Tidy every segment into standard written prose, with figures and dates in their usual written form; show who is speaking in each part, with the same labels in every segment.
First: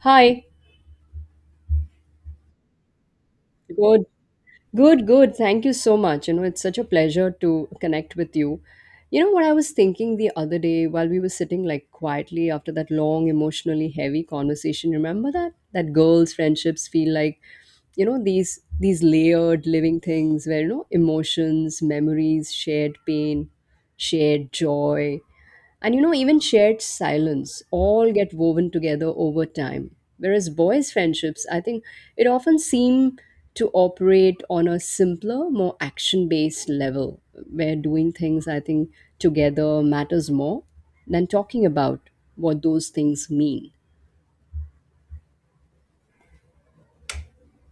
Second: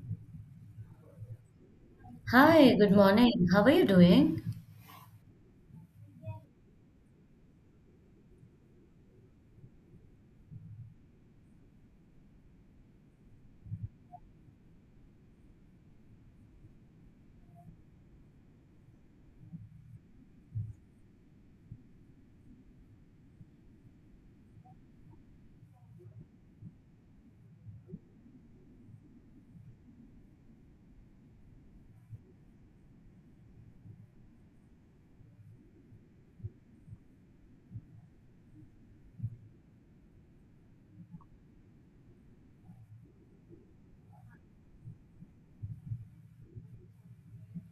Speaker 1: Hi.
Speaker 2: Hi, good morning. How are you
Speaker 1: Good.
Speaker 2: doing?
Speaker 1: Good, good. Thank you so much. It's such a pleasure to connect with you. You know what I was thinking the other day while we were sitting like quietly after that long, emotionally heavy conversation. Remember that? That girls' friendships feel like, these layered living things where, emotions, memories, shared pain, shared joy. And you know, even shared silence all get woven together over time. Whereas boys' friendships, I think it often seem to operate on a simpler, more action based level where doing things, I think, together matters more than talking about what those things mean.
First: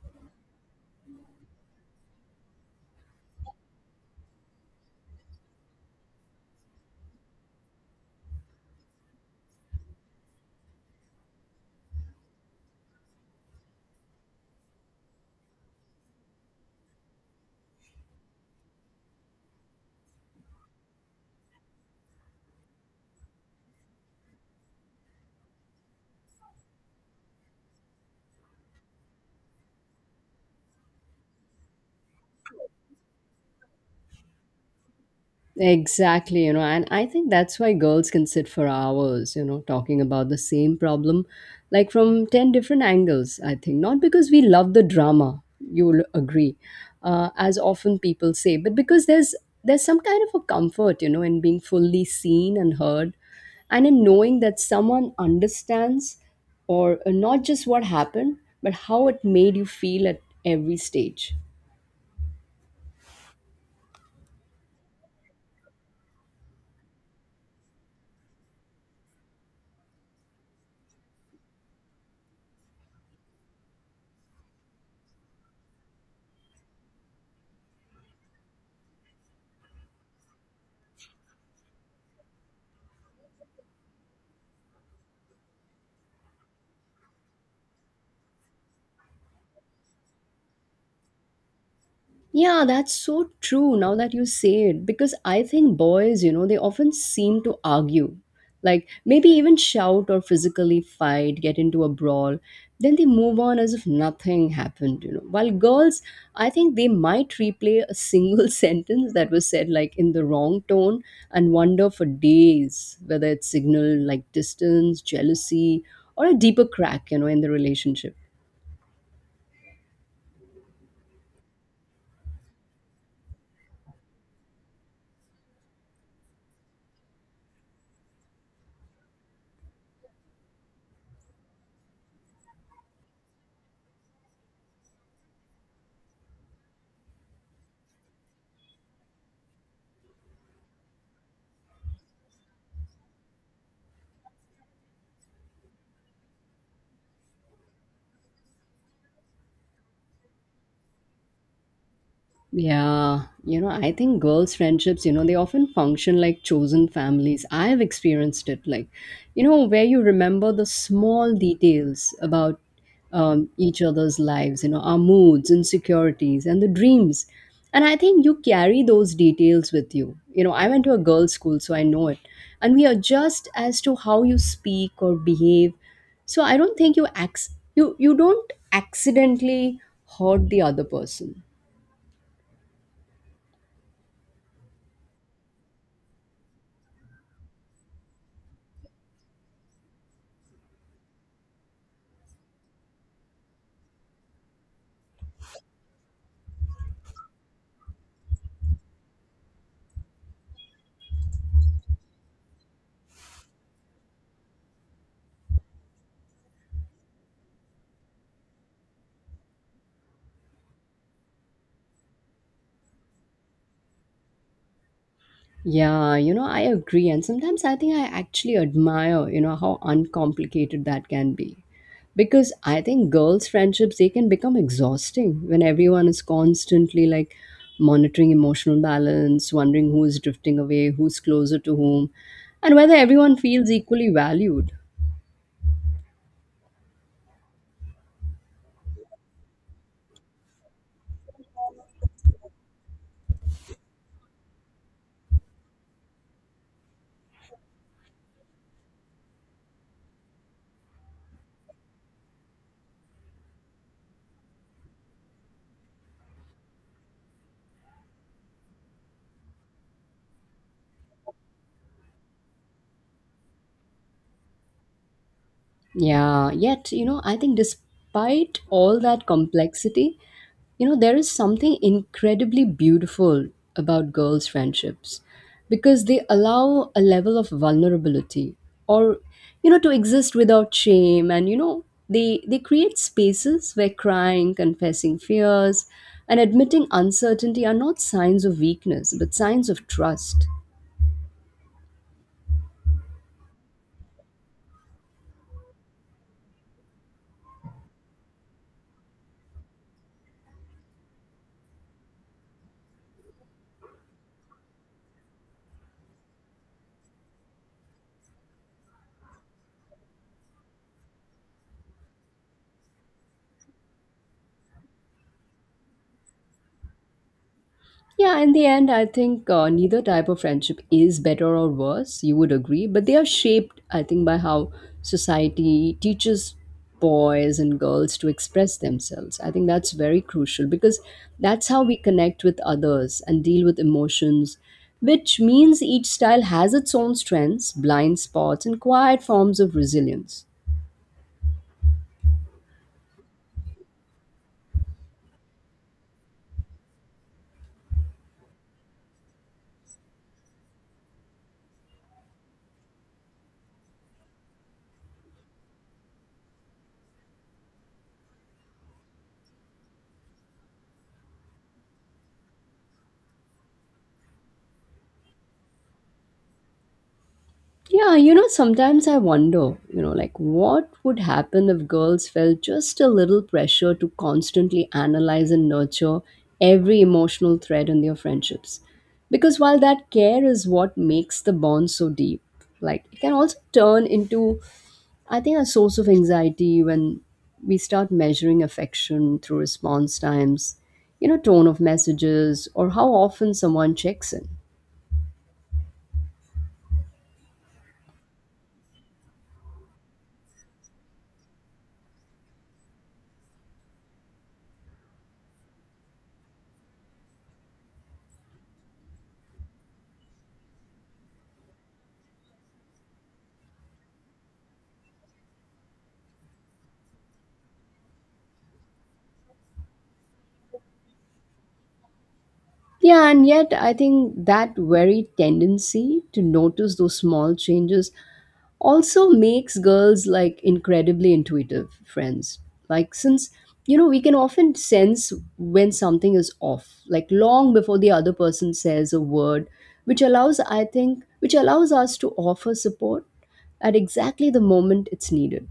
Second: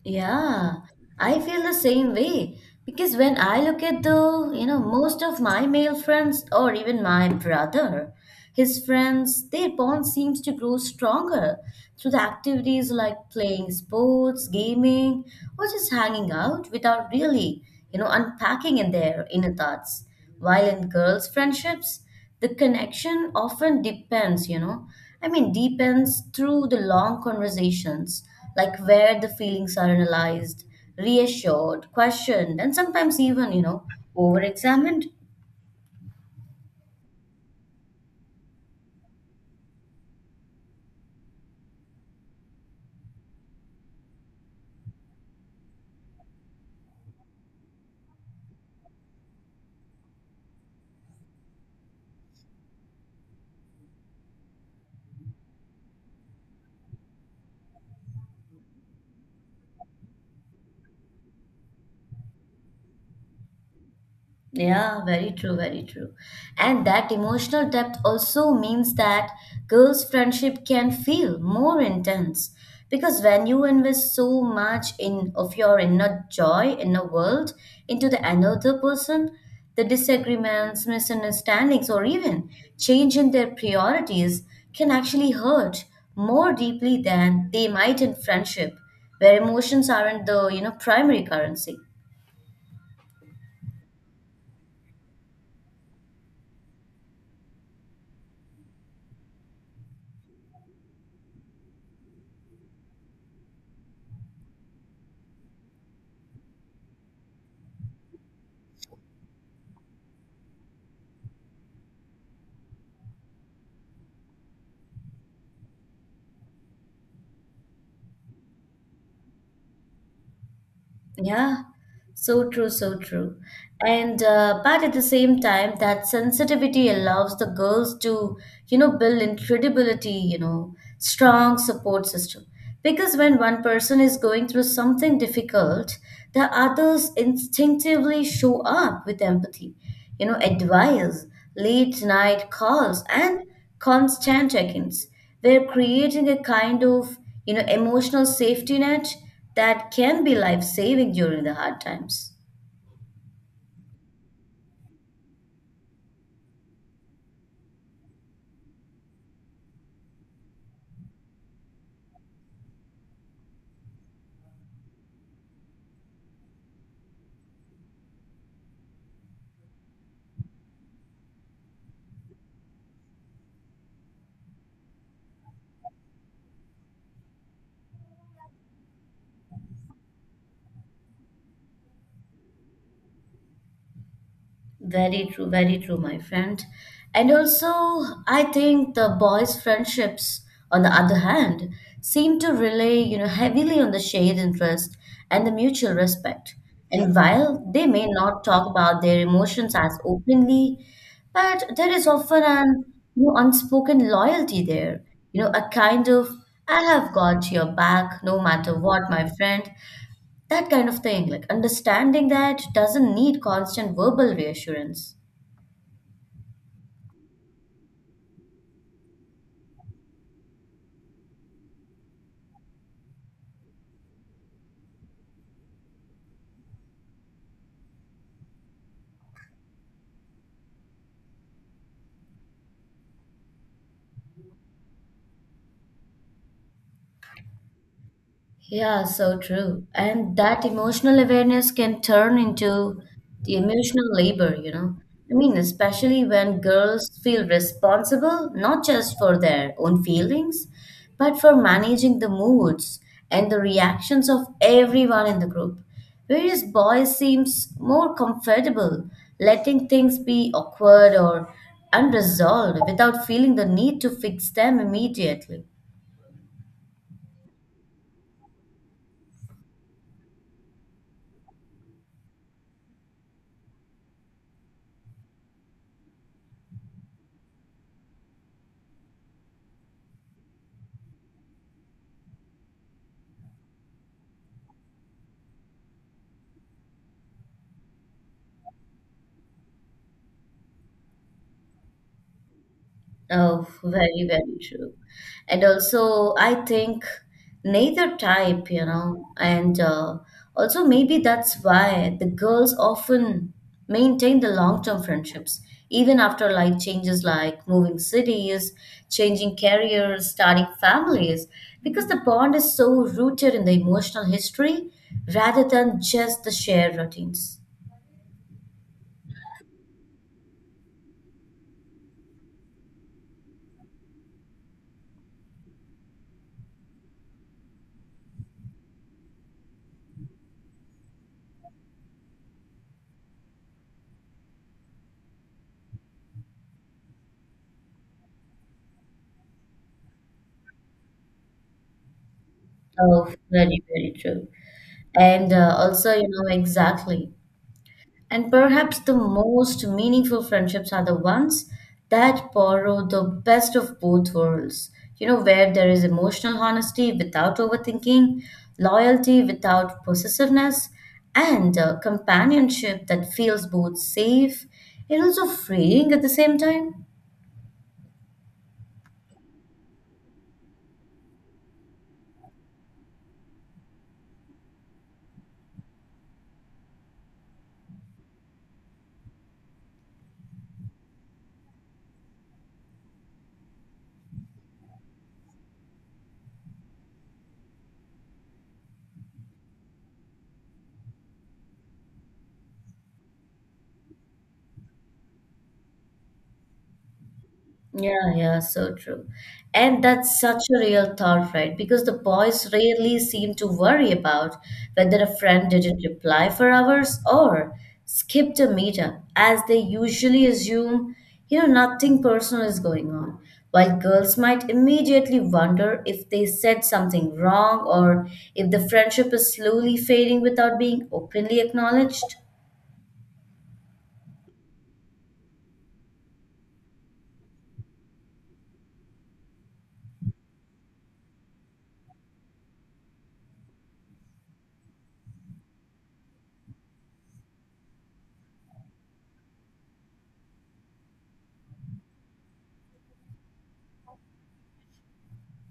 Speaker 2: Yeah, I feel the same way because when I look at the, most of my male friends or even my brother, his friends, their bond seems to grow stronger through the activities like playing sports, gaming, or just hanging out without really, unpacking in their inner thoughts. While in girls' friendships, the connection often depends, I mean, deepens through the long conversations, like where the feelings are analyzed, reassured, questioned, and sometimes even, over examined.
Speaker 1: Exactly, and I think that's why girls can sit for hours, talking about the same problem, like from 10 different angles, I think. Not because we love the drama, you'll agree, as often people say, but because there's some kind of a comfort, in being fully seen and heard, and in knowing that someone understands, or not just what happened, but how it made you feel at every stage.
Speaker 2: Yeah, very true, very true. And that emotional depth also means that girls' friendship can feel more intense because when you invest so much in of your inner joy, inner world into the another person, the disagreements, misunderstandings, or even change in their priorities can actually hurt more deeply than they might in friendship, where emotions aren't the, primary currency.
Speaker 1: Yeah, that's so true now that you say it. Because I think boys, they often seem to argue, like maybe even shout or physically fight, get into a brawl. Then they move on as if nothing happened, While girls, I think they might replay a single sentence that was said like in the wrong tone and wonder for days whether it signaled like distance, jealousy, or a deeper crack, in the relationship.
Speaker 2: Yeah, so true, so true. And but at the same time, that sensitivity allows the girls to, build incredibility, strong support system. Because when one person is going through something difficult, the others instinctively show up with empathy, advice, late night calls, and constant check-ins. We're creating a kind of, emotional safety net that can be life-saving during the hard times.
Speaker 1: Yeah, I think girls' friendships, they often function like chosen families. I have experienced it, like, where you remember the small details about each other's lives, our moods, insecurities, and the dreams. And I think you carry those details with you. You know, I went to a girls' school, so I know it. And we adjust as to how you speak or behave. So I don't think you you don't accidentally hurt the other person.
Speaker 2: Very true, my friend. And also, I think the boys' friendships, on the other hand, seem to rely, heavily on the shared interest and the mutual respect. And while they may not talk about their emotions as openly, but there is often an, unspoken loyalty there. You know, a kind of I have got your back no matter what, my friend, that kind of thing, like understanding that doesn't need constant verbal reassurance.
Speaker 1: Yeah, I agree. And sometimes I think I actually admire, how uncomplicated that can be. Because I think girls' friendships, they can become exhausting when everyone is constantly like monitoring emotional balance, wondering who is drifting away, who's closer to whom, and whether everyone feels equally valued.
Speaker 2: Yeah, so true. And that emotional awareness can turn into the emotional labor, I mean, especially when girls feel responsible not just for their own feelings, but for managing the moods and the reactions of everyone in the group. Whereas boys seems more comfortable letting things be awkward or unresolved without feeling the need to fix them immediately.
Speaker 1: Yeah, yet, I think despite all that complexity, there is something incredibly beautiful about girls' friendships because they allow a level of vulnerability or, to exist without shame. And, they create spaces where crying, confessing fears, and admitting uncertainty are not signs of weakness, but signs of trust.
Speaker 2: Oh, very, very true. And also, I think neither type, you know, and also maybe that's why the girls often maintain the long-term friendships, even after life changes like moving cities, changing careers, starting families, because the bond is so rooted in the emotional history rather than just the shared routines.
Speaker 1: Yeah, in the end, I think neither type of friendship is better or worse. You would agree, but they are shaped, I think, by how society teaches boys and girls to express themselves. I think that's very crucial because that's how we connect with others and deal with emotions, which means each style has its own strengths, blind spots, and quiet forms of resilience.
Speaker 2: Oh, very, very true. And also, you know, exactly. And perhaps the most meaningful friendships are the ones that borrow the best of both worlds. You know, where there is emotional honesty without overthinking, loyalty without possessiveness, and a companionship that feels both safe and also freeing at the same time.
Speaker 1: Yeah, sometimes I wonder, like what would happen if girls felt just a little pressure to constantly analyze and nurture every emotional thread in their friendships. Because while that care is what makes the bond so deep, like it can also turn into, I think, a source of anxiety when we start measuring affection through response times, tone of messages, or how often someone checks in.
Speaker 2: Yeah, yeah, so true. And that's such a real thought, right? Because the boys rarely seem to worry about whether a friend didn't reply for hours or skipped a meetup, as they usually assume, nothing personal is going on. While girls might immediately wonder if they said something wrong or if the friendship is slowly fading without being openly acknowledged.
Speaker 1: Yeah, and yet I think that very tendency to notice those small changes also makes girls like incredibly intuitive friends. Like, since we can often sense when something is off, like long before the other person says a word, which allows, which allows us to offer support at exactly the moment it's needed.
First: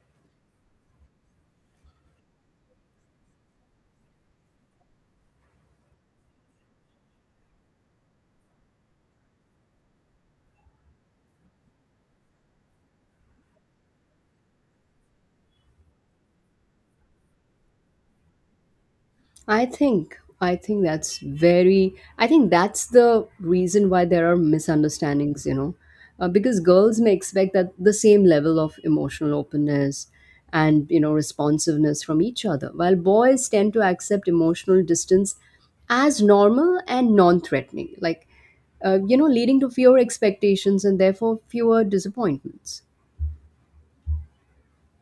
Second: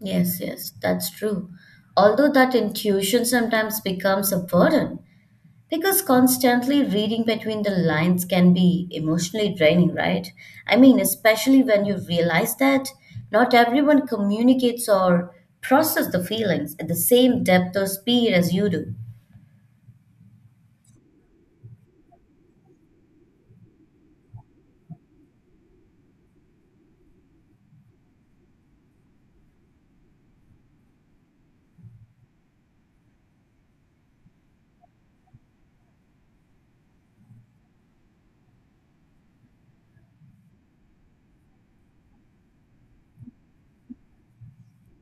Speaker 2: Yes, yes, that's true. Although that intuition sometimes becomes a burden, because constantly reading between the lines can be emotionally draining, right? I mean, especially when you realize that not everyone communicates or process the feelings at the same depth or speed as you do.
Speaker 1: I think that's very I think that's the reason why there are misunderstandings, because girls may expect that the same level of emotional openness and you know responsiveness from each other, while boys tend to accept emotional distance as normal and non-threatening, like leading to fewer expectations and therefore fewer disappointments.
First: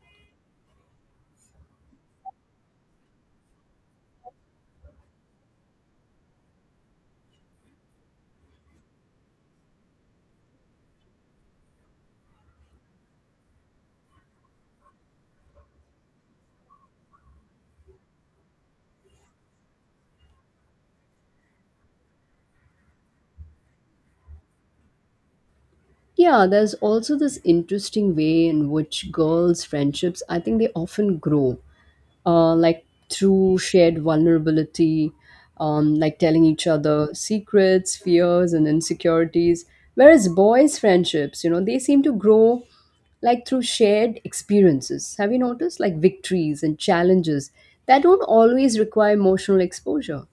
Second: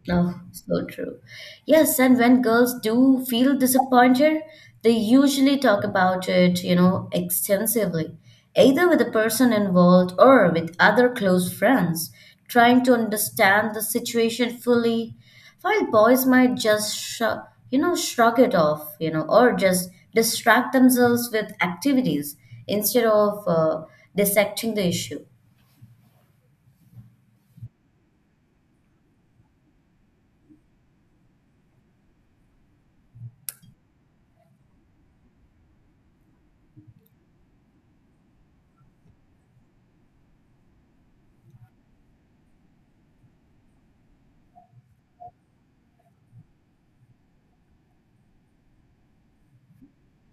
Speaker 2: Oh, so true. Yes, and when girls do feel disappointed, they usually talk about it, extensively, either with the person involved or with other close friends, trying to understand the situation fully, while boys might just shrug, shrug it off, or just distract themselves with activities instead of dissecting the issue.
Speaker 1: Yeah, there's also this interesting way in which girls' friendships, I think they often grow like through shared vulnerability, like telling each other secrets, fears, and insecurities. Whereas boys' friendships, they seem to grow like through shared experiences. Have you noticed? Like victories and challenges that don't always require emotional exposure.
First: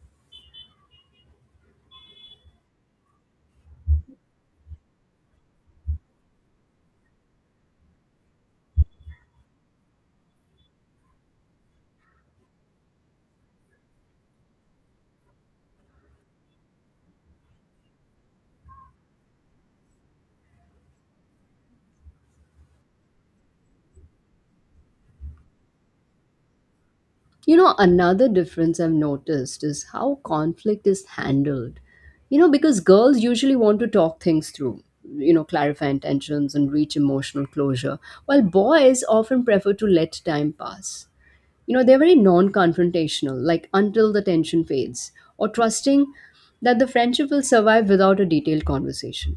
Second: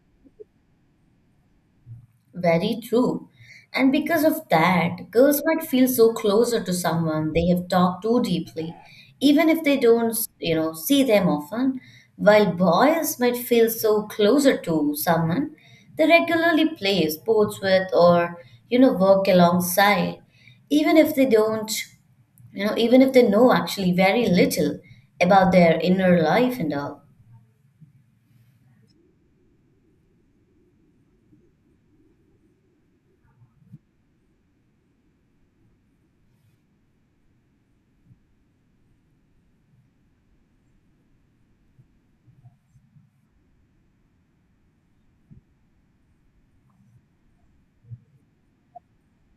Speaker 2: Very true. And because of that, girls might feel so closer to someone they have talked to deeply, even if they don't, see them often, while boys might feel so closer to someone they regularly play sports with or, work alongside, even if they don't, even if they know actually very little about their inner life and all.
Speaker 1: You know, another difference I've noticed is how conflict is handled. You know, because girls usually want to talk things through, clarify intentions and reach emotional closure, while boys often prefer to let time pass. You know, they're very non confrontational, like until the tension fades, or trusting that the friendship will survive without a detailed conversation.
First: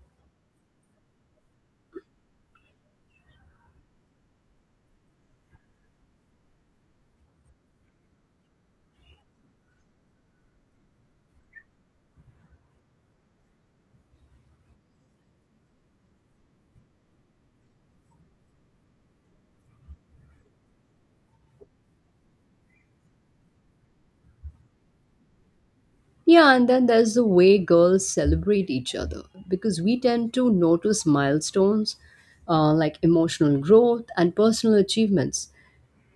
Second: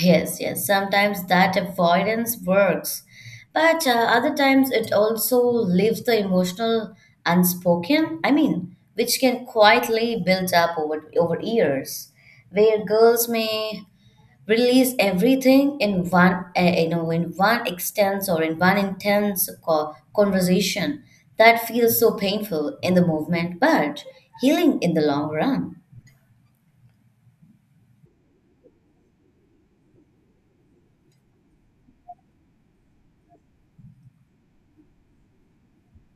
Speaker 2: Yes, yes. Sometimes that avoidance works, but other times it also leaves the emotional unspoken. I mean, which can quietly build up over years, where girls may release everything in one, you know, in one extense or in one intense conversation that feels so painful in the moment, but healing in the long run.
Speaker 1: Yeah, and then there's the way girls celebrate each other because we tend to notice milestones like emotional growth and personal achievements.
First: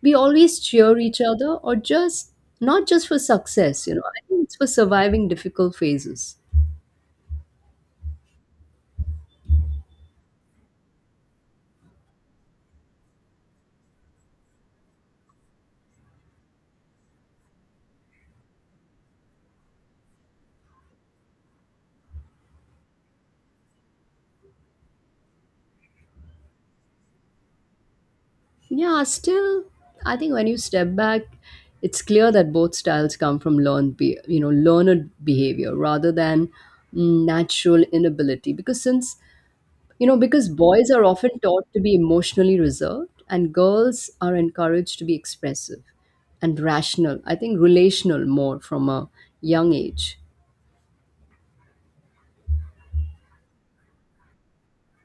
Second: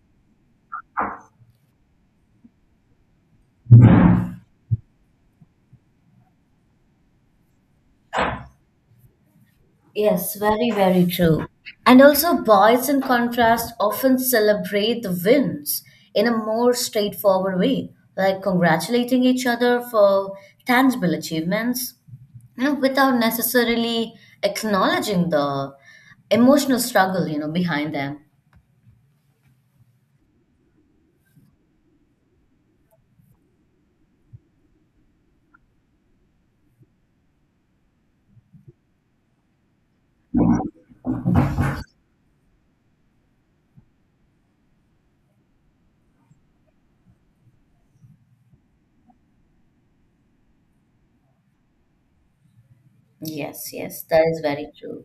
Speaker 1: We always cheer each other, or just not just for success, I think it's for surviving difficult phases.
Speaker 2: Yes, very, very true. And also, boys, in contrast, often celebrate the wins in a more straightforward way, like congratulating each other for tangible achievements, without necessarily acknowledging the emotional struggle, behind them.
Speaker 1: Yeah, still, I think when you step back, it's clear that both styles come from learned, learned behavior rather than natural inability. Because since You know, because boys are often taught to be emotionally reserved and girls are encouraged to be expressive and rational, I think relational more from a young age.
Speaker 2: Yes, yes, that is very true.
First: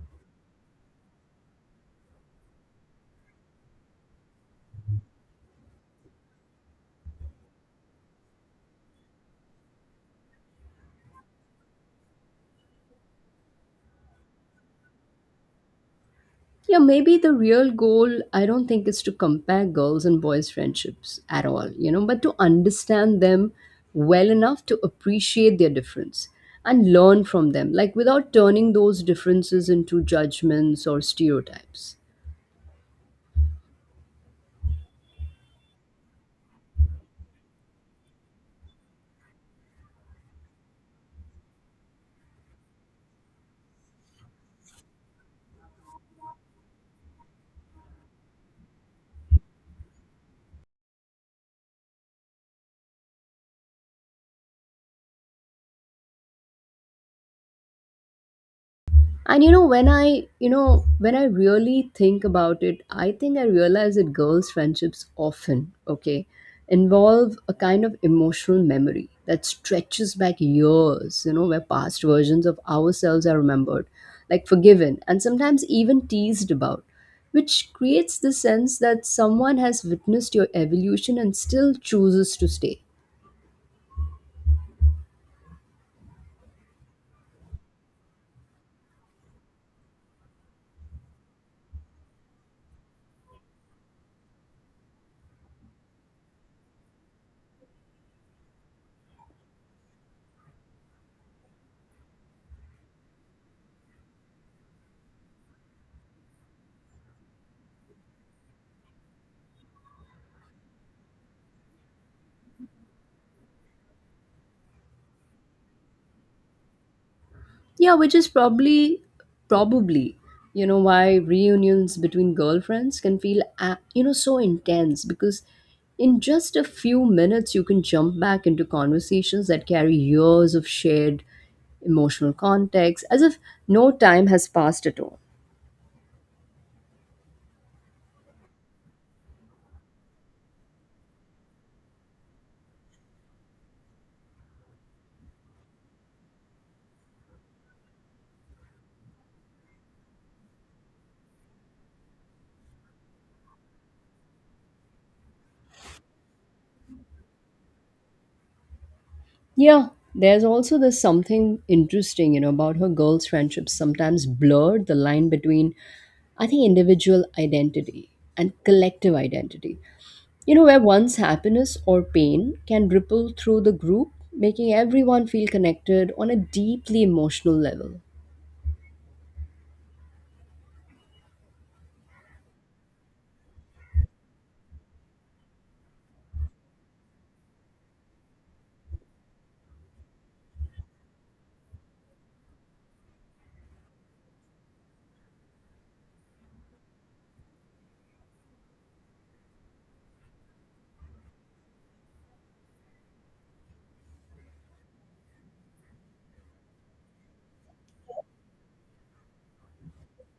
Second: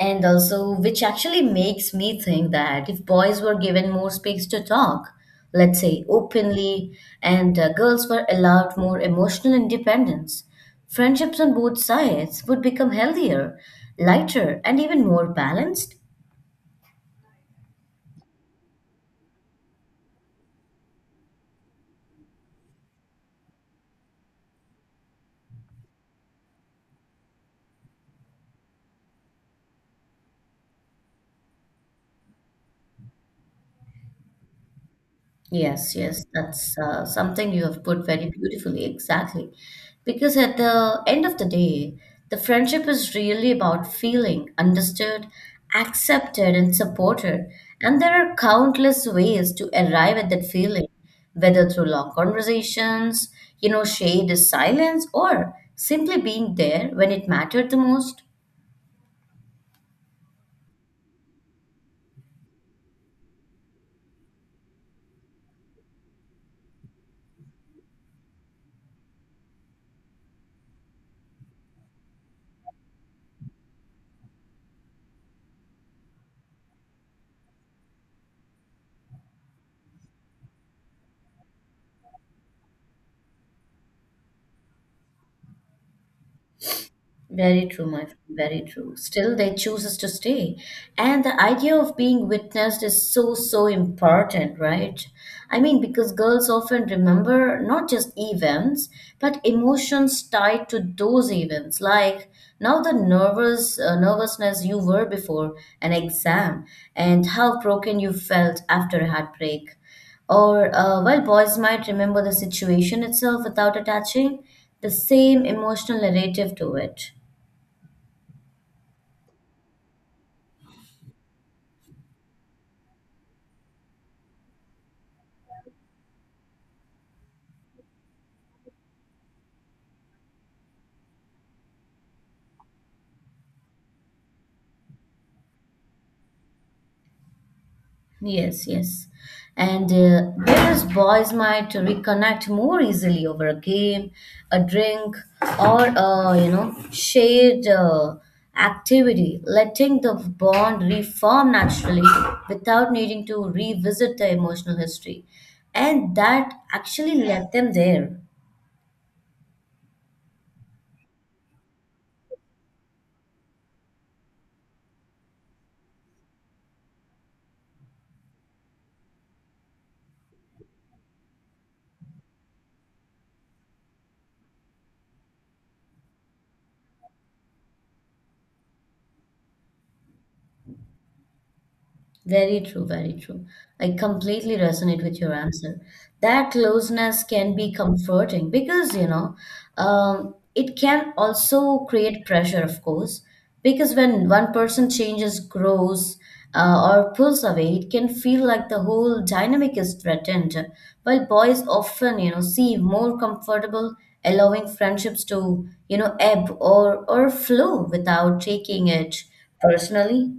Speaker 2: And also, which actually makes me think that if boys were given more space to talk, let's say openly, and girls were allowed more emotional independence, friendships on both sides would become healthier, lighter, and even more balanced.
Speaker 1: Yeah, maybe the real goal, I don't think, is to compare girls and boys' friendships at all, but to understand them well enough to appreciate their difference and learn from them, like without turning those differences into judgments or stereotypes.
Speaker 2: Yes, yes, that's something you have put very beautifully, exactly. Because at the end of the day, the friendship is really about feeling understood, accepted, and supported. And there are countless ways to arrive at that feeling, whether through long conversations, shade is silence, or simply being there when it mattered the most.
Speaker 1: And you know, when I really think about it, I think I realize that girls' friendships often, okay, involve a kind of emotional memory that stretches back years, where past versions of ourselves are remembered, like forgiven, and sometimes even teased about, which creates the sense that someone has witnessed your evolution and still chooses to stay.
Speaker 2: Very true, my friend, very true. Still, they chooses to stay. And the idea of being witnessed is so, so important, right? I mean, because girls often remember not just events, but emotions tied to those events, like now the nervousness you were before an exam and how broken you felt after a heartbreak. Or while boys might remember the situation itself without attaching the same emotional narrative to it.
Speaker 1: Yeah, which is probably why reunions between girlfriends can feel, so intense because in just a few minutes you can jump back into conversations that carry years of shared emotional context as if no time has passed at all.
Speaker 2: Yes, yes. And whereas boys might reconnect more easily over a game, a drink, or shared activity, letting the bond reform naturally without needing to revisit the emotional history. And that actually left them there.
Speaker 1: Yeah, there's also this something interesting, about her girls' friendships sometimes blurred the line between, I think, individual identity and collective identity. You know, where one's happiness or pain can ripple through the group, making everyone feel connected on a deeply emotional level.
Speaker 2: Very true, very true. I completely resonate with your answer. That closeness can be comforting because, it can also create pressure, of course, because when one person changes, grows, or pulls away, it can feel like the whole dynamic is threatened. While boys often, seem more comfortable allowing friendships to, ebb or flow without taking it personally.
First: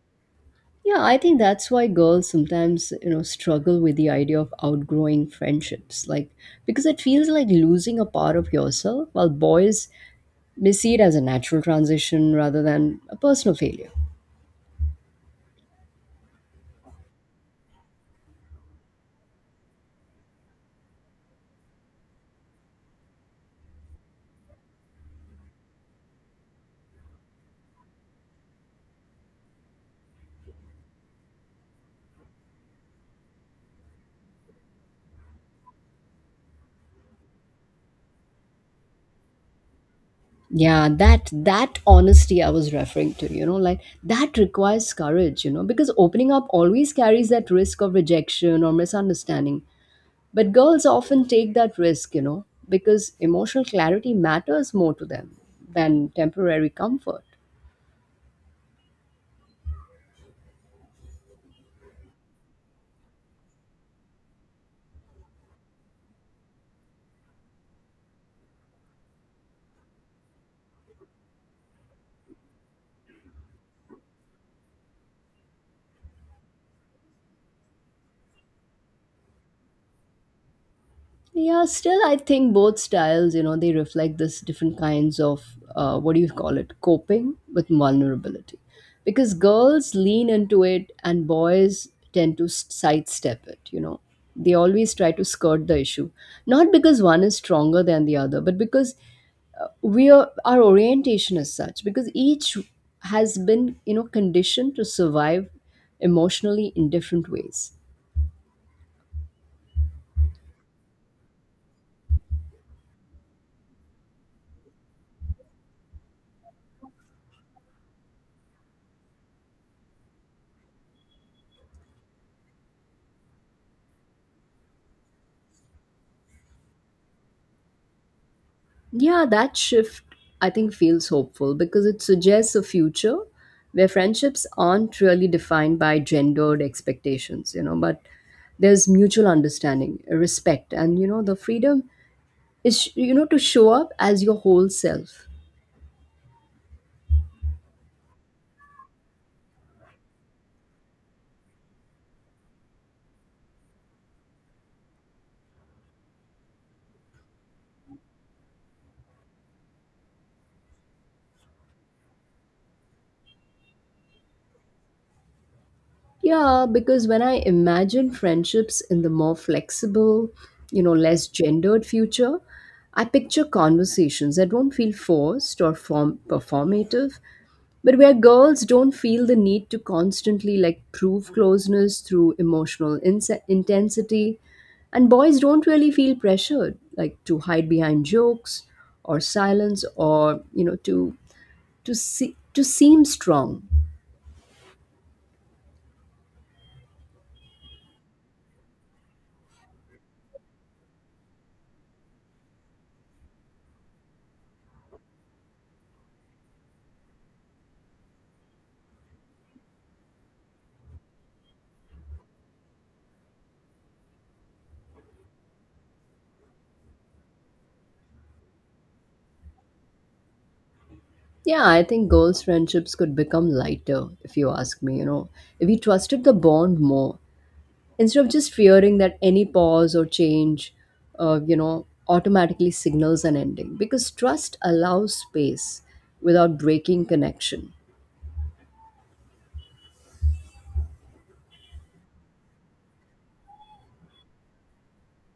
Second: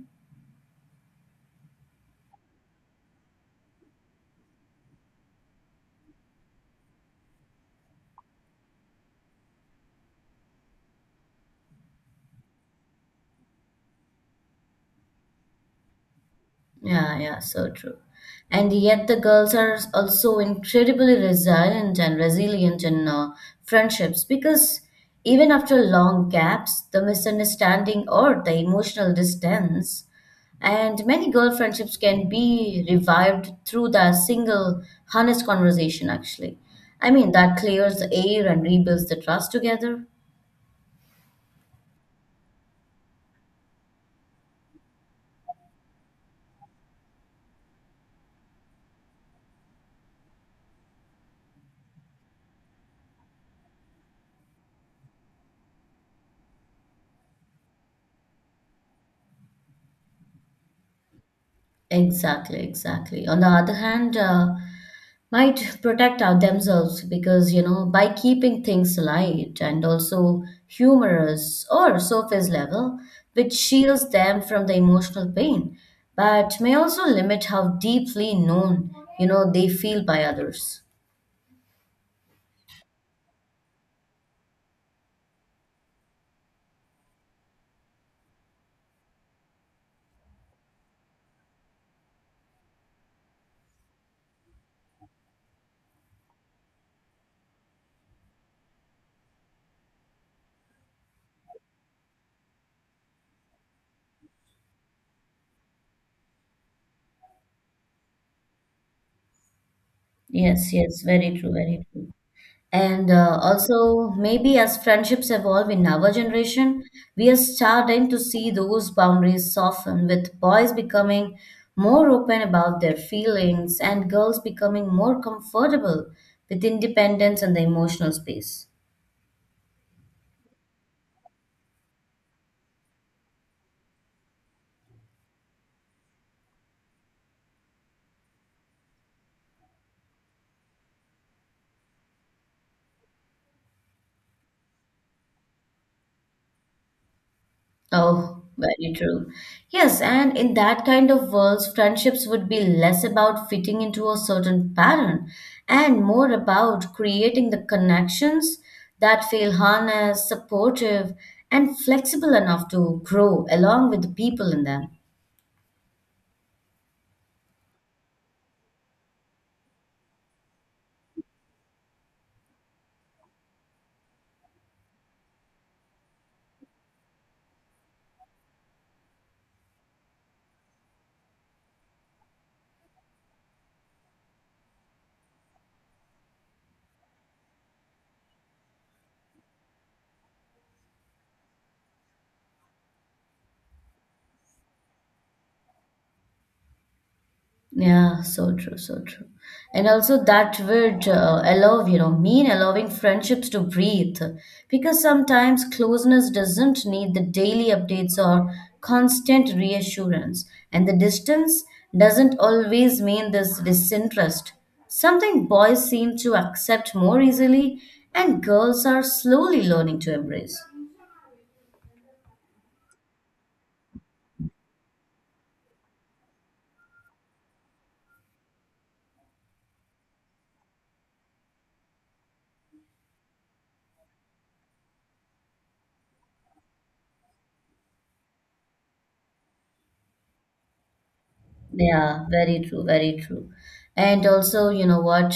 Speaker 1: Yeah, I think that's why girls sometimes, struggle with the idea of outgrowing friendships. Like, because it feels like losing a part of yourself, while boys may see it as a natural transition rather than a personal failure.
Speaker 2: Yeah, yeah, so true. And yet the girls are also incredibly resilient and resilient in friendships because even after long gaps, the misunderstanding or the emotional distance, and many girl friendships can be revived through that single honest conversation, actually. I mean, that clears the air and rebuilds the trust together.
Speaker 1: Yeah, that honesty I was referring to, like that requires courage, because opening up always carries that risk of rejection or misunderstanding. But girls often take that risk, because emotional clarity matters more to them than temporary comfort.
Speaker 2: Exactly, exactly. On the other hand, might protect our themselves because, you know, by keeping things light and also humorous or surface level, which shields them from the emotional pain, but may also limit how deeply known, they feel by others.
Speaker 1: Yeah, still, I think both styles, they reflect this different kinds of what do you call it, coping with vulnerability. Because girls lean into it and boys tend to sidestep it, you know. They always try to skirt the issue. Not because one is stronger than the other, but because we are, our orientation is such because each has been you know conditioned to survive emotionally in different ways.
Speaker 2: Yes, yes, very true, very true. And also, maybe as friendships evolve in our generation, we are starting to see those boundaries soften, with boys becoming more open about their feelings and girls becoming more comfortable with independence and the emotional space.
Speaker 1: Yeah, that shift, I think, feels hopeful because it suggests a future where friendships aren't really defined by gendered expectations, you know, but there's mutual understanding, respect, and you know the freedom is you know to show up as your whole self.
Speaker 2: Oh, very true. Yes, and in that kind of world, friendships would be less about fitting into a certain pattern and more about creating the connections that feel honest, supportive, and flexible enough to grow along with the people in them.
Speaker 1: Yeah, because when I imagine friendships in the more flexible, less gendered future, I picture conversations that don't feel forced or form performative, but where girls don't feel the need to constantly like prove closeness through emotional intensity, and boys don't really feel pressured like to hide behind jokes or silence or, to seem strong.
Speaker 2: Yeah, so true, so true. And also that would allow, mean allowing friendships to breathe because sometimes closeness doesn't need the daily updates or constant reassurance, and the distance doesn't always mean this disinterest. Something boys seem to accept more easily, and girls are slowly learning to embrace.
Speaker 1: Yeah, I think girls' friendships could become lighter, if you ask me, if we trusted the bond more, instead of just fearing that any pause or change, automatically signals an ending. Because trust allows space without breaking connection.
Speaker 2: Yeah, very true, very true. And also, you know what?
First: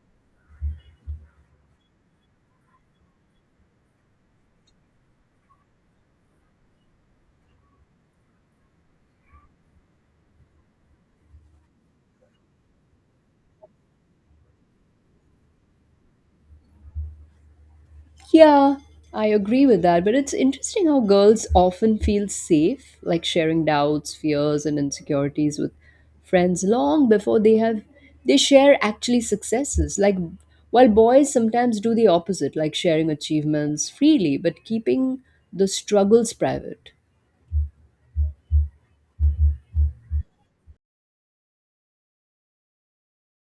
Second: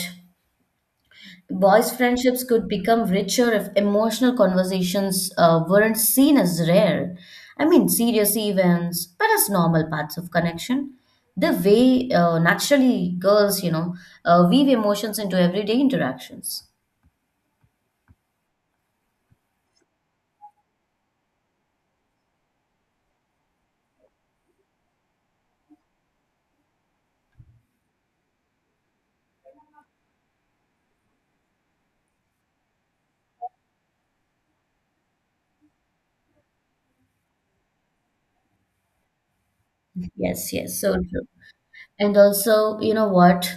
Speaker 2: Boys' friendships could become richer if emotional conversations weren't seen as rare. I mean, serious events, but as normal parts of connection. The way naturally girls, weave emotions into everyday interactions.
Speaker 1: Yeah, I agree with that. But it's interesting how girls often feel safe, like sharing doubts, fears, and insecurities with friends long before they share actually successes. Like while boys sometimes do the opposite, like sharing achievements freely, but keeping the struggles private.
Speaker 2: Yes, yes, so true. And also, you know what?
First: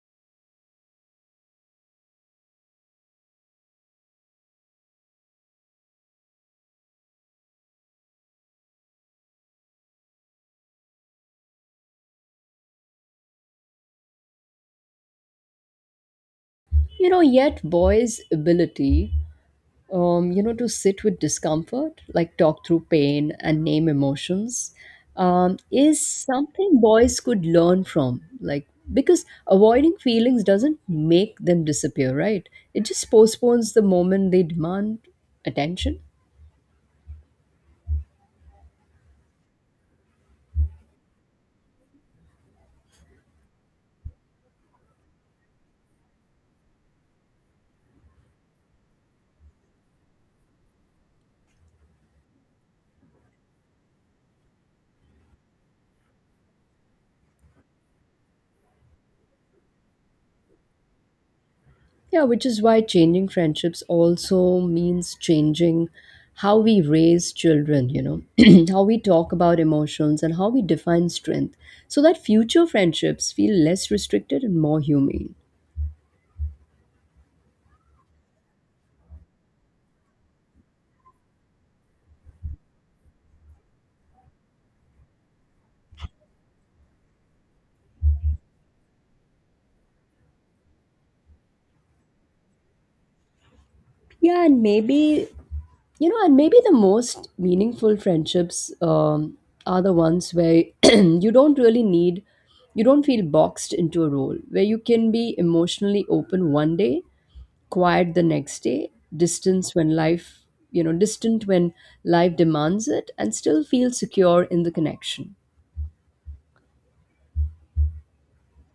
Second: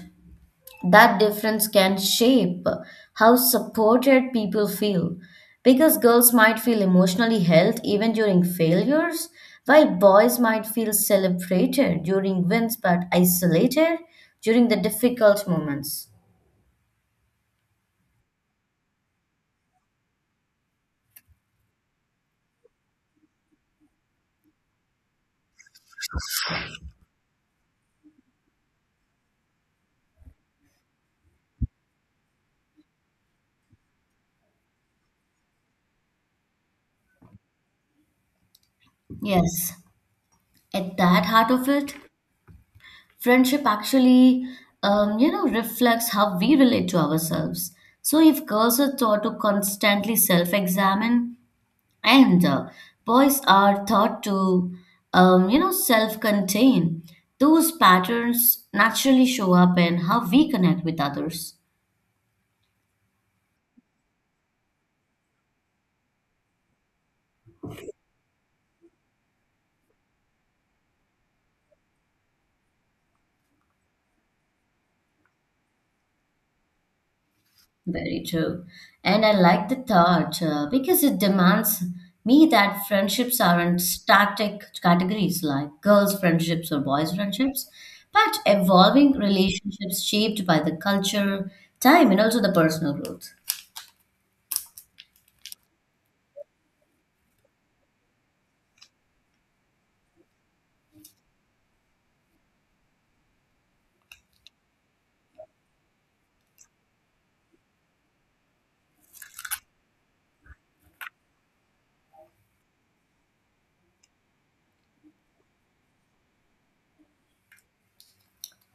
Speaker 2: That difference can shape how supported people feel, because girls might feel emotionally held even during failures, while boys might feel celebrated during wins but isolated during the difficult moments.
Speaker 1: You know, yet boys' ability to sit with discomfort, like talk through pain and name emotions, is something boys could learn from. Like, because avoiding feelings doesn't make them disappear, right? It just postpones the moment they demand attention.
Speaker 2: Yes, at that heart of it, friendship actually, reflects how we relate to ourselves. So if girls are taught to constantly self-examine, and boys are taught to, self contain. Those patterns naturally show up in how we connect with others.
Speaker 1: Yeah, which is why changing friendships also means changing how we raise children, how we talk about emotions and how we define strength so that future friendships feel less restricted and more humane.
Speaker 2: Very true. And I like the thought, because it demands me that friendships aren't static categories like girls' friendships or boys' friendships, but evolving relationships shaped by the culture, time, and also the personal growth.
Speaker 1: Yeah, and maybe the most meaningful friendships are the ones where you don't feel boxed into a role, where you can be emotionally open one day, quiet the next day, distance when life, you know, distant when life demands it, and still feel secure in the connection.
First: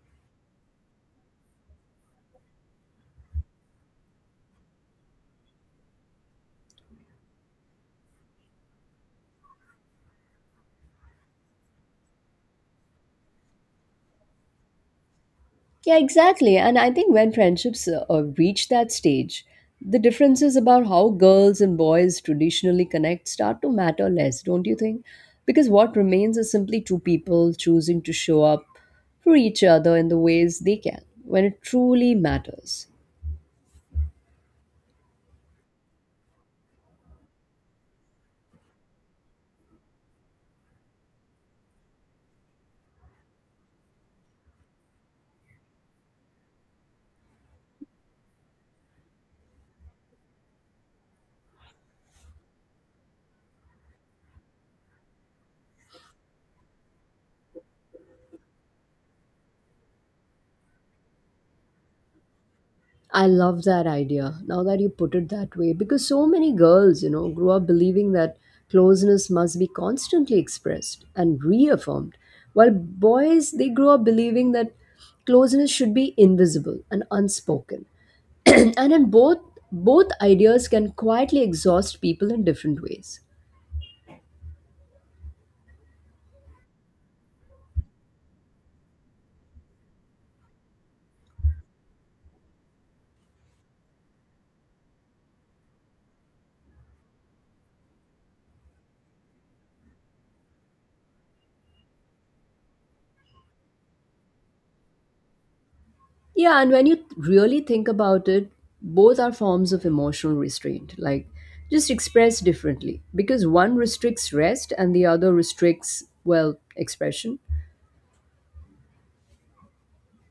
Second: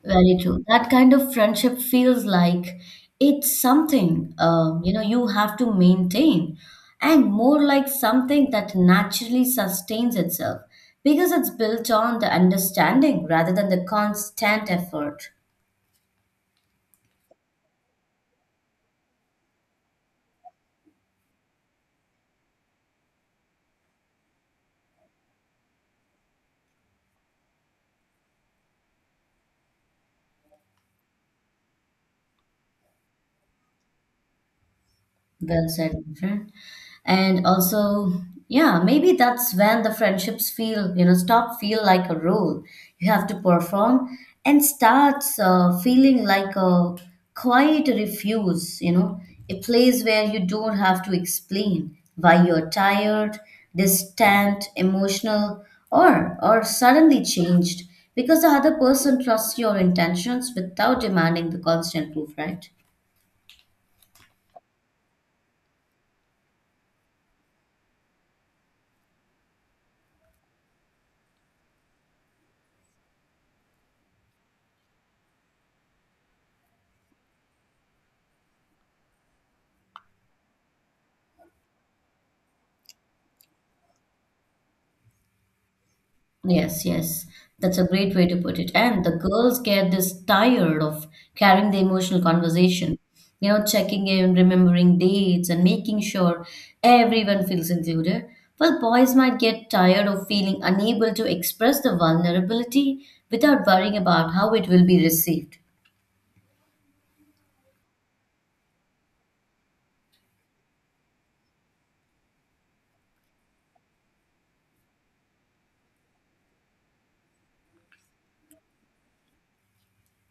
Speaker 2: Very true. That kind of friendship feels like it's something you have to maintain, and more like something that naturally sustains itself because it's built on the understanding rather than the constant effort.
Speaker 1: Yeah, exactly. And I think when friendships reach that stage, the differences about how girls and boys traditionally connect start to matter less, don't you think? Because what remains is simply two people choosing to show up for each other in the ways they can when it truly matters.
Speaker 2: Well said, my friend. And also, yeah, maybe that's when the friendships feel, stop feel like a role you have to perform and starts feeling like a quiet refuse, you know, a place where you don't have to explain why you're tired, distant, emotional, or suddenly changed because the other person trusts your intentions without demanding the constant proof, right?
Speaker 1: I love that idea now that you put it that way because so many girls, you know, grew up believing that closeness must be constantly expressed and reaffirmed, while boys, they grow up believing that closeness should be invisible and unspoken. And in both ideas can quietly exhaust people in different ways.
Speaker 2: Yes, yes. That's a great way to put it. And the girls get this tired of carrying the emotional conversation, you know, checking in, remembering dates, and making sure everyone feels included. Well, boys might get tired of feeling unable to express the vulnerability without worrying about how it will be received.
Speaker 1: Yeah, and when you really think about it, both are forms of emotional restraint, like just expressed differently because one restricts rest and the other restricts, well, expression.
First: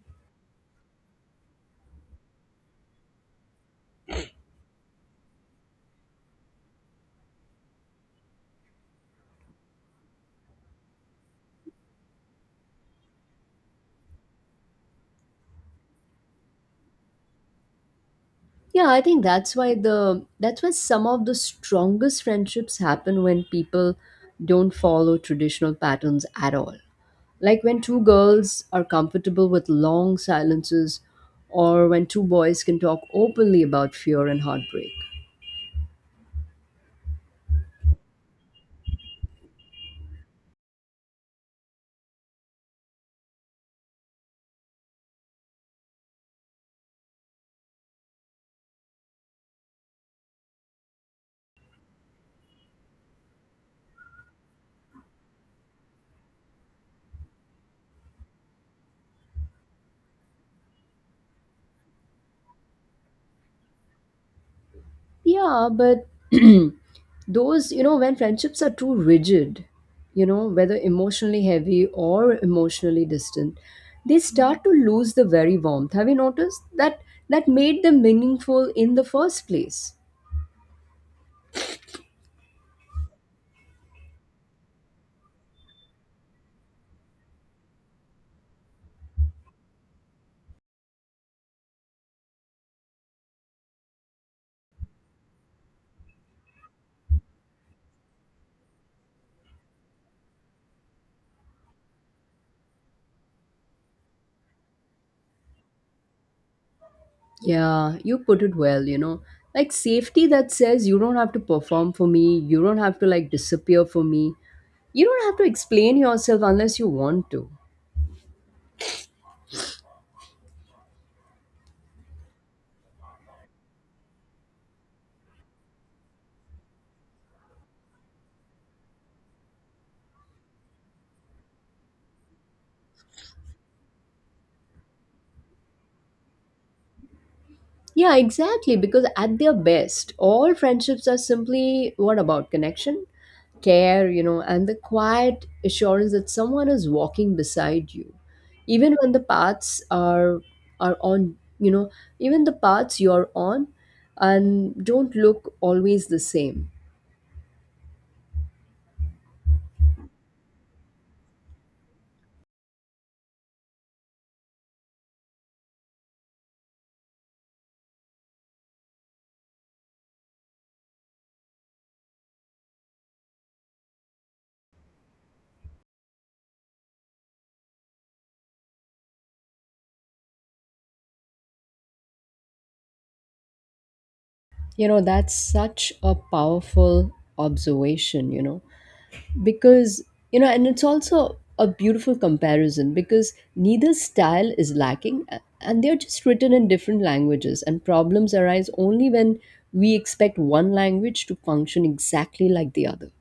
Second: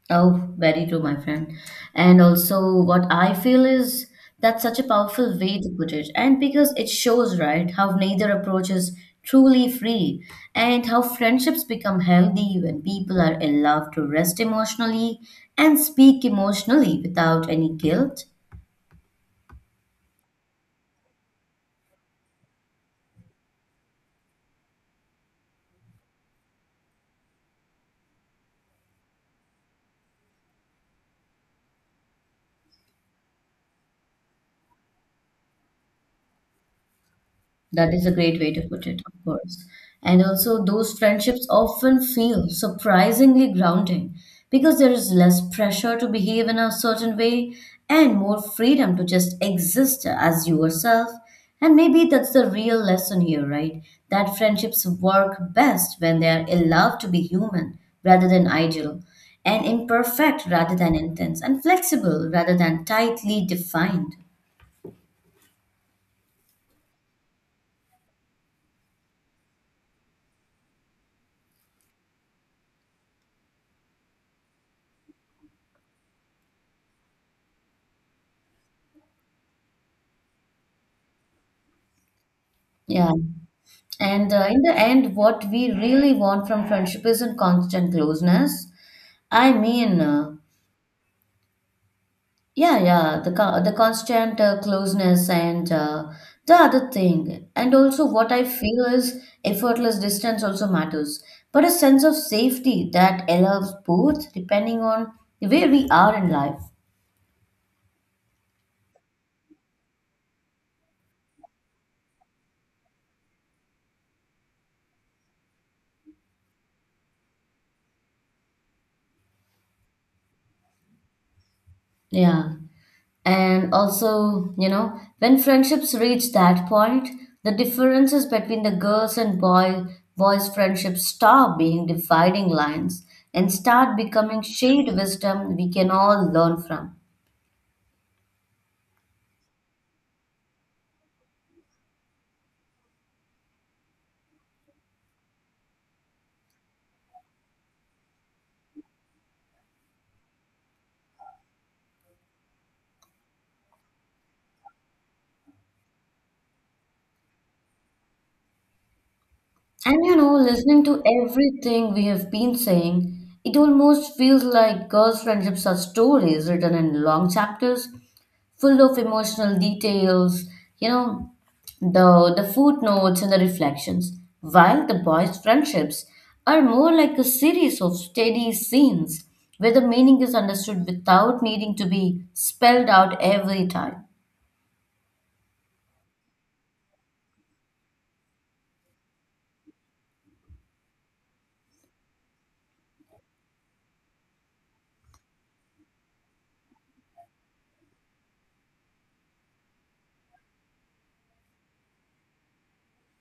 Speaker 2: Oh, very true, my friend. And also, what I feel is that's such a powerful way to put it. And because it shows, right, how neither approach is truly free and how friendships become healthy when people are allowed to rest emotionally and speak emotionally without any guilt.
Speaker 1: Yeah, I think that's why some of the strongest friendships happen when people don't follow traditional patterns at all. Like when two girls are comfortable with long silences or when two boys can talk openly about fear and heartbreak.
Speaker 2: That is a great way to put it, of course. And also, those friendships often feel surprisingly grounding because there is less pressure to behave in a certain way and more freedom to just exist as yourself. And maybe that's the real lesson here, right? That friendships work best when they are allowed to be human rather than ideal, and imperfect rather than intense, and flexible rather than tightly defined.
Speaker 1: Yeah, but those, you know, when friendships are too rigid, you know, whether emotionally heavy or emotionally distant, they start to lose the very warmth. Have you noticed that that made them meaningful in the first place?
Speaker 2: Yeah. And in the end, what we really want from friendship isn't constant closeness. I mean, yeah, yeah, the constant closeness and the other thing, and also what I feel is effortless distance also matters, but a sense of safety that allows both, depending on where we are in life.
Speaker 1: Yeah, you put it well, you know. Like safety that says you don't have to perform for me, you don't have to like disappear for me. You don't have to explain yourself unless you want to.
Speaker 2: Yeah. And also, you know, when friendships reach that point, the differences between the girls and boys friendships stop being dividing lines and start becoming shared wisdom we can all learn from.
Speaker 1: Yeah, exactly. Because at their best, all friendships are simply what about connection, care, you know, and the quiet assurance that someone is walking beside you, even when the paths are on, you know, even the paths you're on, and don't look always the same.
Speaker 2: And you know, listening to everything we have been saying, it almost feels like girls' friendships are stories written in long chapters, full of emotional details, you know, the footnotes and the reflections. While the boys' friendships are more like a series of steady scenes where the meaning is understood without needing to be spelled out every time.
Speaker 1: You know, that's such a powerful observation. You know because you know and It's also a beautiful comparison because neither style is lacking and they're just written in different languages, and problems arise only when we expect one language to function exactly like the other.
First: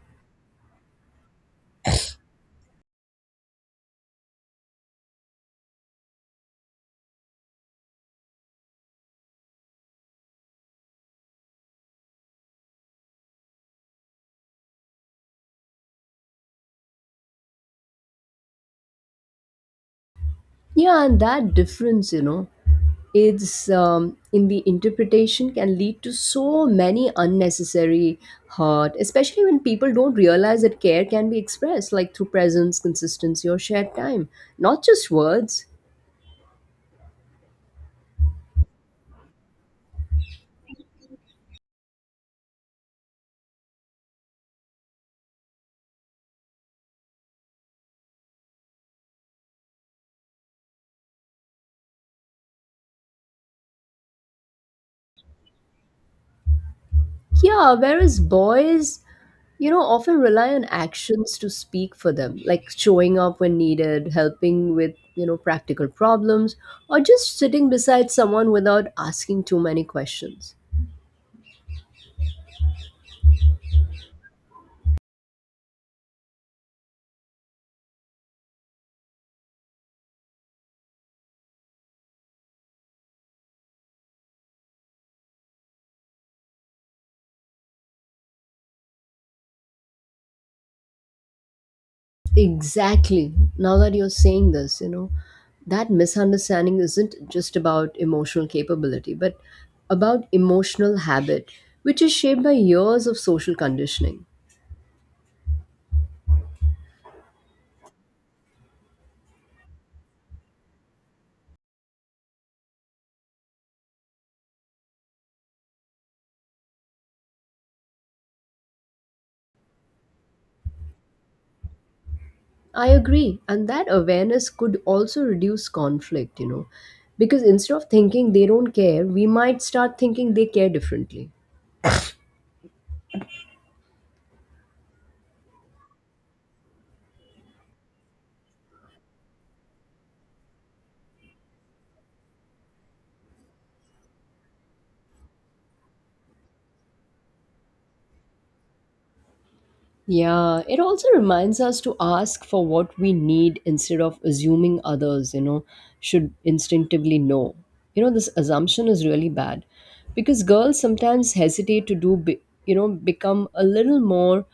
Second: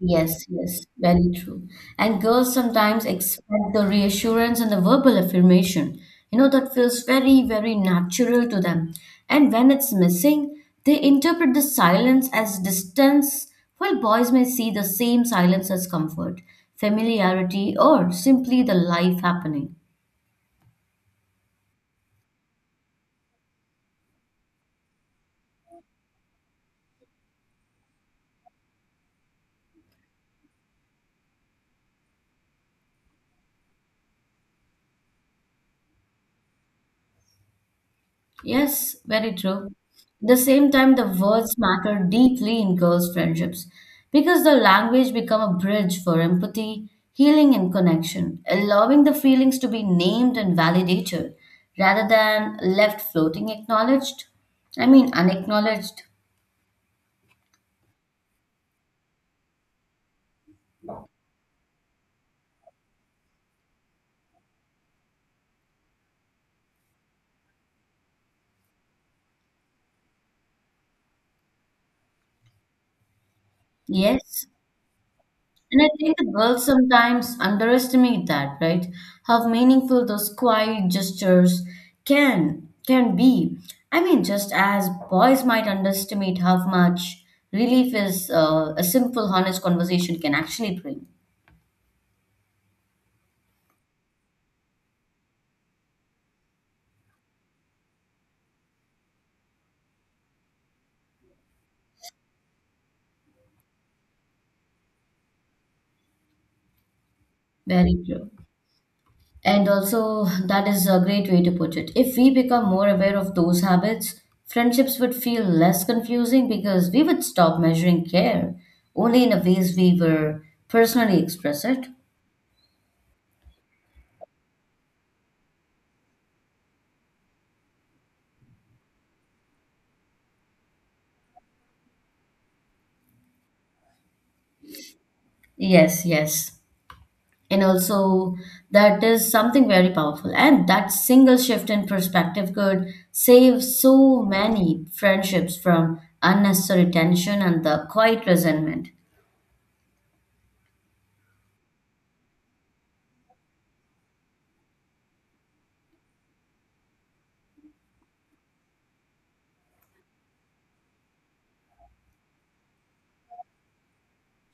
Speaker 2: Yes, yes, very true. And girls sometimes expect the reassurance and the verbal affirmation. You know, that feels very, very natural to them. And when it's missing, they interpret the silence as distance, while boys may see the same silence as comfort, familiarity, or simply the life happening.
Speaker 1: Yeah, and that difference, you know, it's in the interpretation, can lead to so many unnecessary hurt, especially when people don't realize that care can be expressed like through presence, consistency, or shared time, not just words.
Speaker 2: Yes, very true. At the same time, the words matter deeply in girls' friendships because the language become a bridge for empathy, healing, and connection, allowing the feelings to be named and validated rather than left floating acknowledged. I mean, unacknowledged.
Speaker 1: Yeah, whereas boys, you know, often rely on actions to speak for them, like showing up when needed, helping with, you know, practical problems, or just sitting beside someone without asking too many questions.
Speaker 2: Yes. And I think the girls sometimes underestimate that, right? How meaningful those quiet gestures can be. I mean, just as boys might underestimate how much relief is a simple, honest conversation can actually bring.
Speaker 1: Exactly. Now that you're saying this, you know, that misunderstanding isn't just about emotional capability, but about emotional habit, which is shaped by years of social conditioning.
Speaker 2: Very true. And also, that is a great way to put it. If we become more aware of those habits, friendships would feel less confusing because we would stop measuring care only in the ways we were personally express it.
Speaker 1: I agree. And that awareness could also reduce conflict, you know, because instead of thinking they don't care, we might start thinking they care differently.
Speaker 2: Yes, yes. And also, that is something very powerful. And that single shift in perspective could save so many friendships from unnecessary tension and the quiet resentment.
Speaker 1: Yeah, it also reminds us to ask for what we need instead of assuming others, you know, should instinctively know. You know, this assumption is really bad because girls sometimes hesitate to you know, become a little more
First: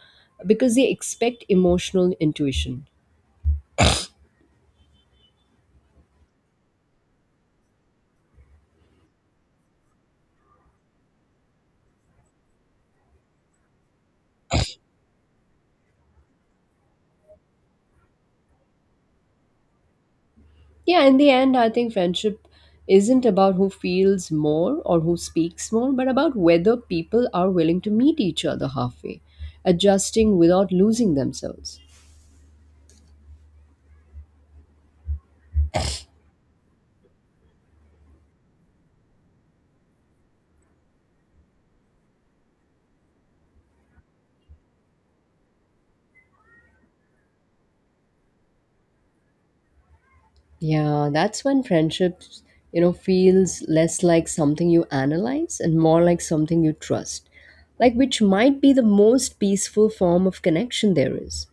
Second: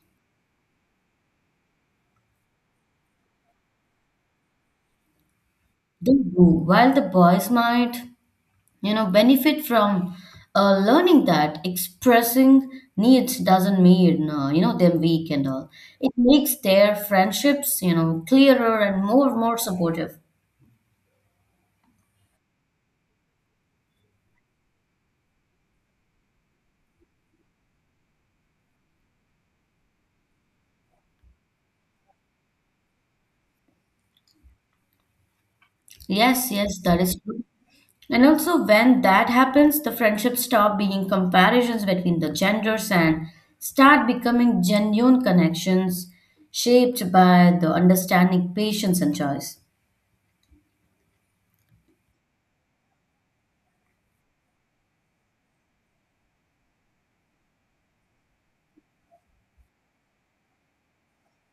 Speaker 1: because they expect emotional intuition.
Speaker 2: They do. While the boys might, you know, benefit from learning that expressing needs doesn't mean, them weak and all. It makes their friendships, you know, clearer and more supportive.
Speaker 1: Yeah, in the end, I think friendship isn't about who feels more or who speaks more, but about whether people are willing to meet each other halfway, adjusting without losing themselves.
Speaker 2: Yes, yes, that is true. And also, when that happens, the friendships stop being comparisons between the genders and start becoming genuine connections shaped by the understanding, patience, and choice.
Speaker 1: Yeah, that's when friendships, you know, feels less like something you analyze and more like something you trust, like which might be the most peaceful form of connection there is.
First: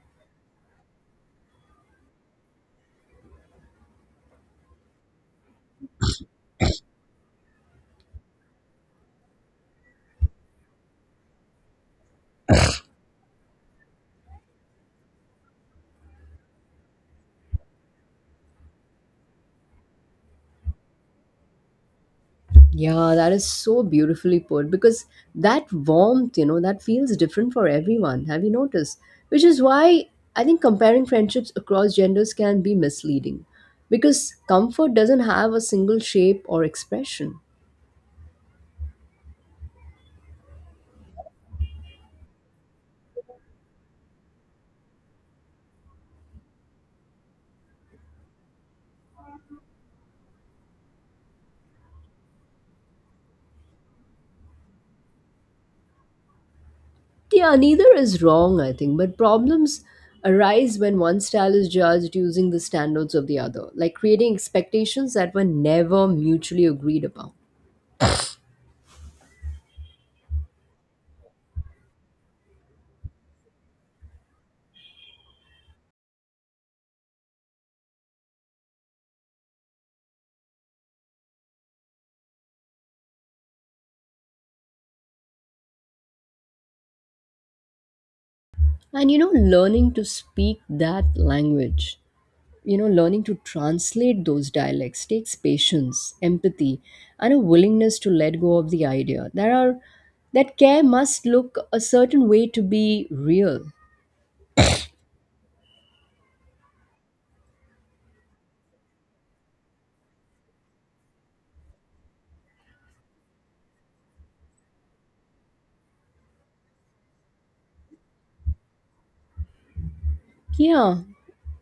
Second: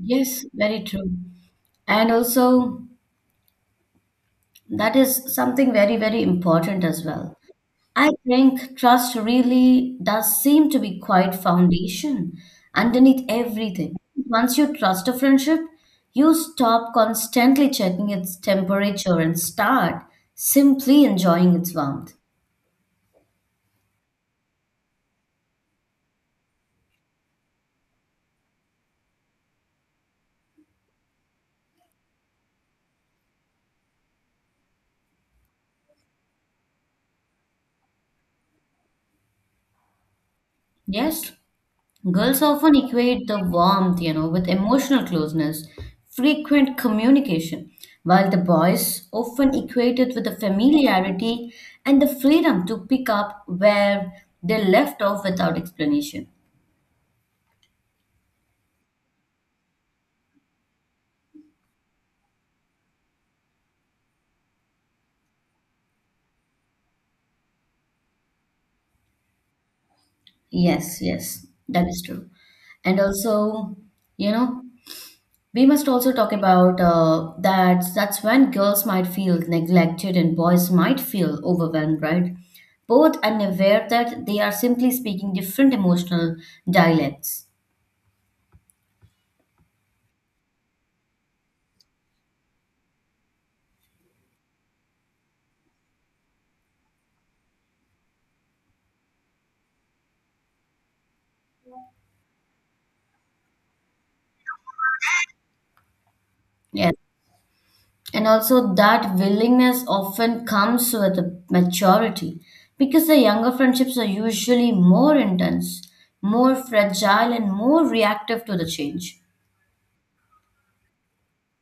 Speaker 2: Yes, very true. And also, that is something very, very important as well. I think trust really does seem to be quite foundation underneath everything. Once you trust a friendship, you stop constantly checking its temperature and start simply enjoying its warmth.
Speaker 1: Yeah, that is so beautifully put because that warmth, you know, that feels different for everyone. Have you noticed? Which is why I think comparing friendships across genders can be misleading because comfort doesn't have a single shape or expression.
Speaker 2: Yes, girls often equate the warmth, you know, with emotional closeness, frequent communication, while the boys often equate it with the familiarity and the freedom to pick up where they left off without explanation.
Speaker 1: Yeah, neither is wrong, I think, but problems arise when one style is judged using the standards of the other, like creating expectations that were never mutually agreed upon.
Speaker 2: Yes, yes, that is true. And also, you know, we must also talk about that's when girls might feel neglected and boys might feel overwhelmed, right? Both unaware that they are simply speaking different emotional dialects.
Speaker 1: And you know, learning to speak that language you know learning to translate those dialects takes patience, empathy, and a willingness to let go of the idea there are that care must look a certain way to be real.
Speaker 2: Yes. And also, that willingness often comes with a maturity because the younger friendships are usually more intense, more fragile, and more reactive to the change.
Speaker 1: Yeah,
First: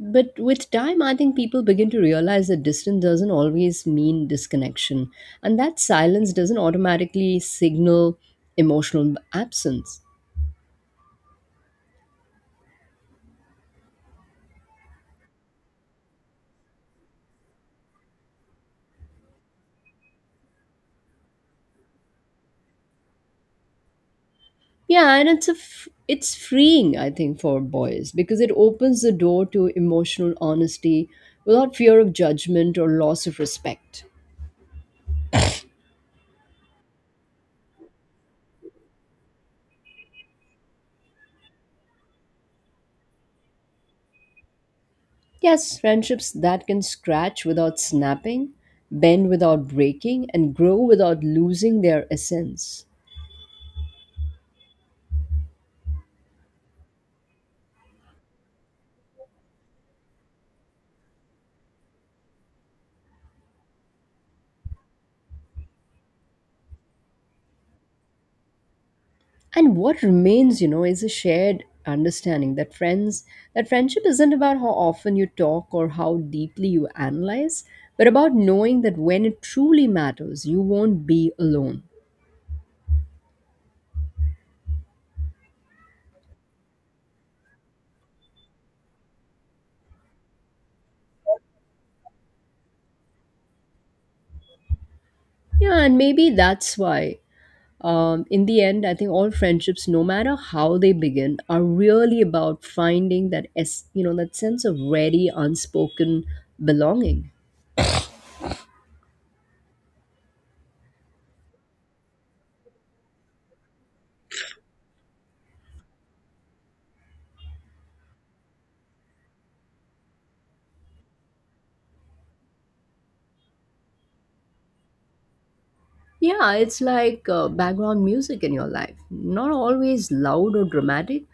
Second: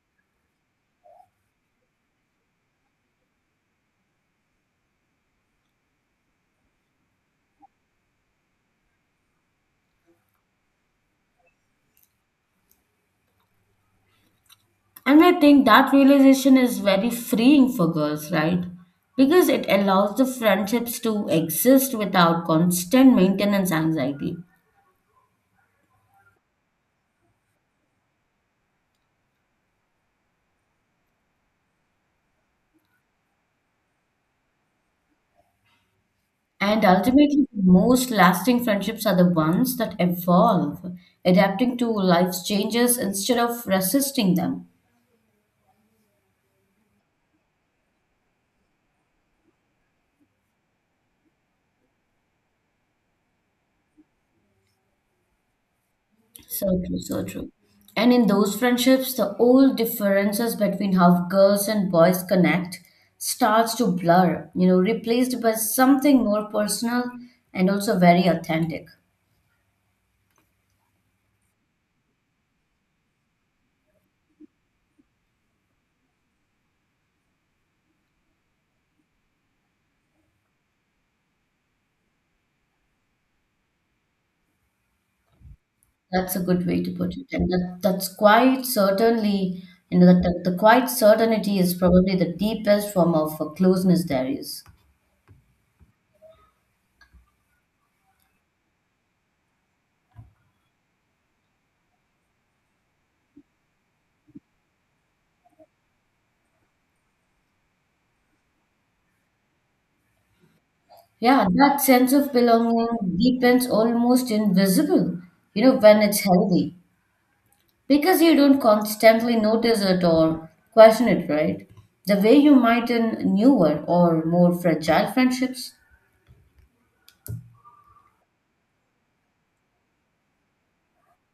Speaker 1: but with time, I think people begin to realize that distance doesn't always mean disconnection, and that silence doesn't automatically signal emotional absence.
Speaker 2: And I think that realization is very freeing for girls, right? Because it allows the friendships to exist without constant maintenance anxiety.
Speaker 1: Yeah, and it's freeing, I think, for boys because it opens the door to emotional honesty without fear of judgment or loss of respect.
Speaker 2: And ultimately, the most lasting friendships are the ones that evolve, adapting to life's changes instead of resisting them.
Speaker 1: Yes, friendships that can scratch without snapping, bend without breaking, and grow without losing their essence.
Speaker 2: So true, so true. And in those friendships, the old differences between how girls and boys connect starts to blur, you know, replaced by something more personal and also very authentic.
Speaker 1: And what remains, you know, is a shared understanding that friendship isn't about how often you talk or how deeply you analyze, but about knowing that when it truly matters, you won't be alone.
Speaker 2: That's a good way to put it. And that's quite certainly, you know, that the quite certainty is probably the deepest form of closeness there is.
Speaker 1: Yeah, and maybe that's why. In the end, I think all friendships, no matter how they begin, are really about finding that you know, that sense of ready, unspoken belonging.
Speaker 2: Yeah, that sense of belonging deepens almost invisible, you know, when it's healthy. Because you don't constantly notice it or question it, right? The way you might in newer or more fragile friendships.
Speaker 1: Yeah, it's like background music in your life. Not always loud or dramatic,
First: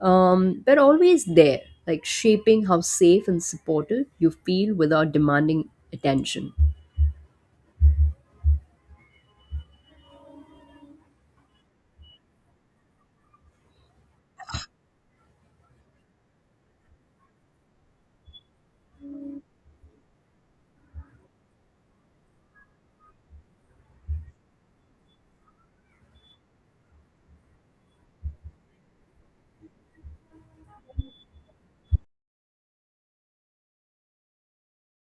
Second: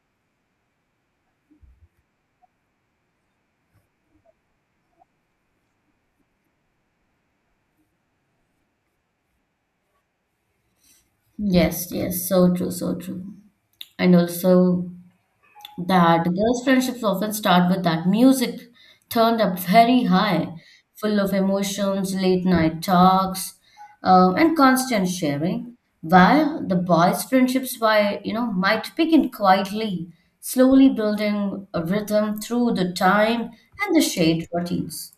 Speaker 1: but always there, like shaping how safe and supported you feel without demanding attention.
Speaker 2: Yes, yes, so true, so true. And also, that girls' friendships often start with that music turned up very high, full of emotions, late night talks, and constant sharing. While the boys' friendships, by you know, might begin quietly, slowly building a rhythm through the time and the shared routines.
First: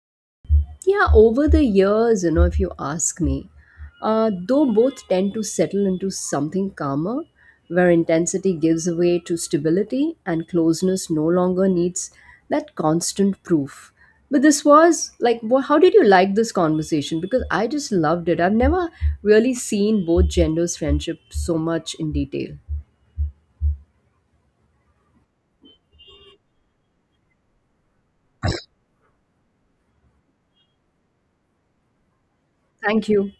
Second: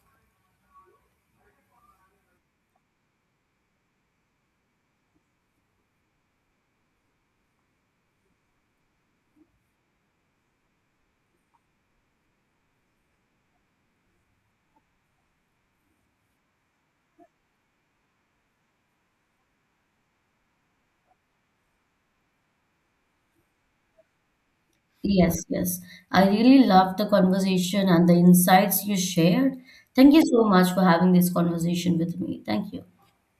Speaker 1: Yeah, over the years, you know, if you ask me, though both tend to settle into something calmer, where intensity gives way to stability and closeness no longer needs that constant proof. But this was like, how did you like this conversation? Because I just loved it. I've never really seen both genders' friendship so much in detail.
Speaker 2: Yes, yes. I really loved the conversation and the insights you shared. Thank you so much for having this conversation with me. Thank you.
Speaker 1: Thank you.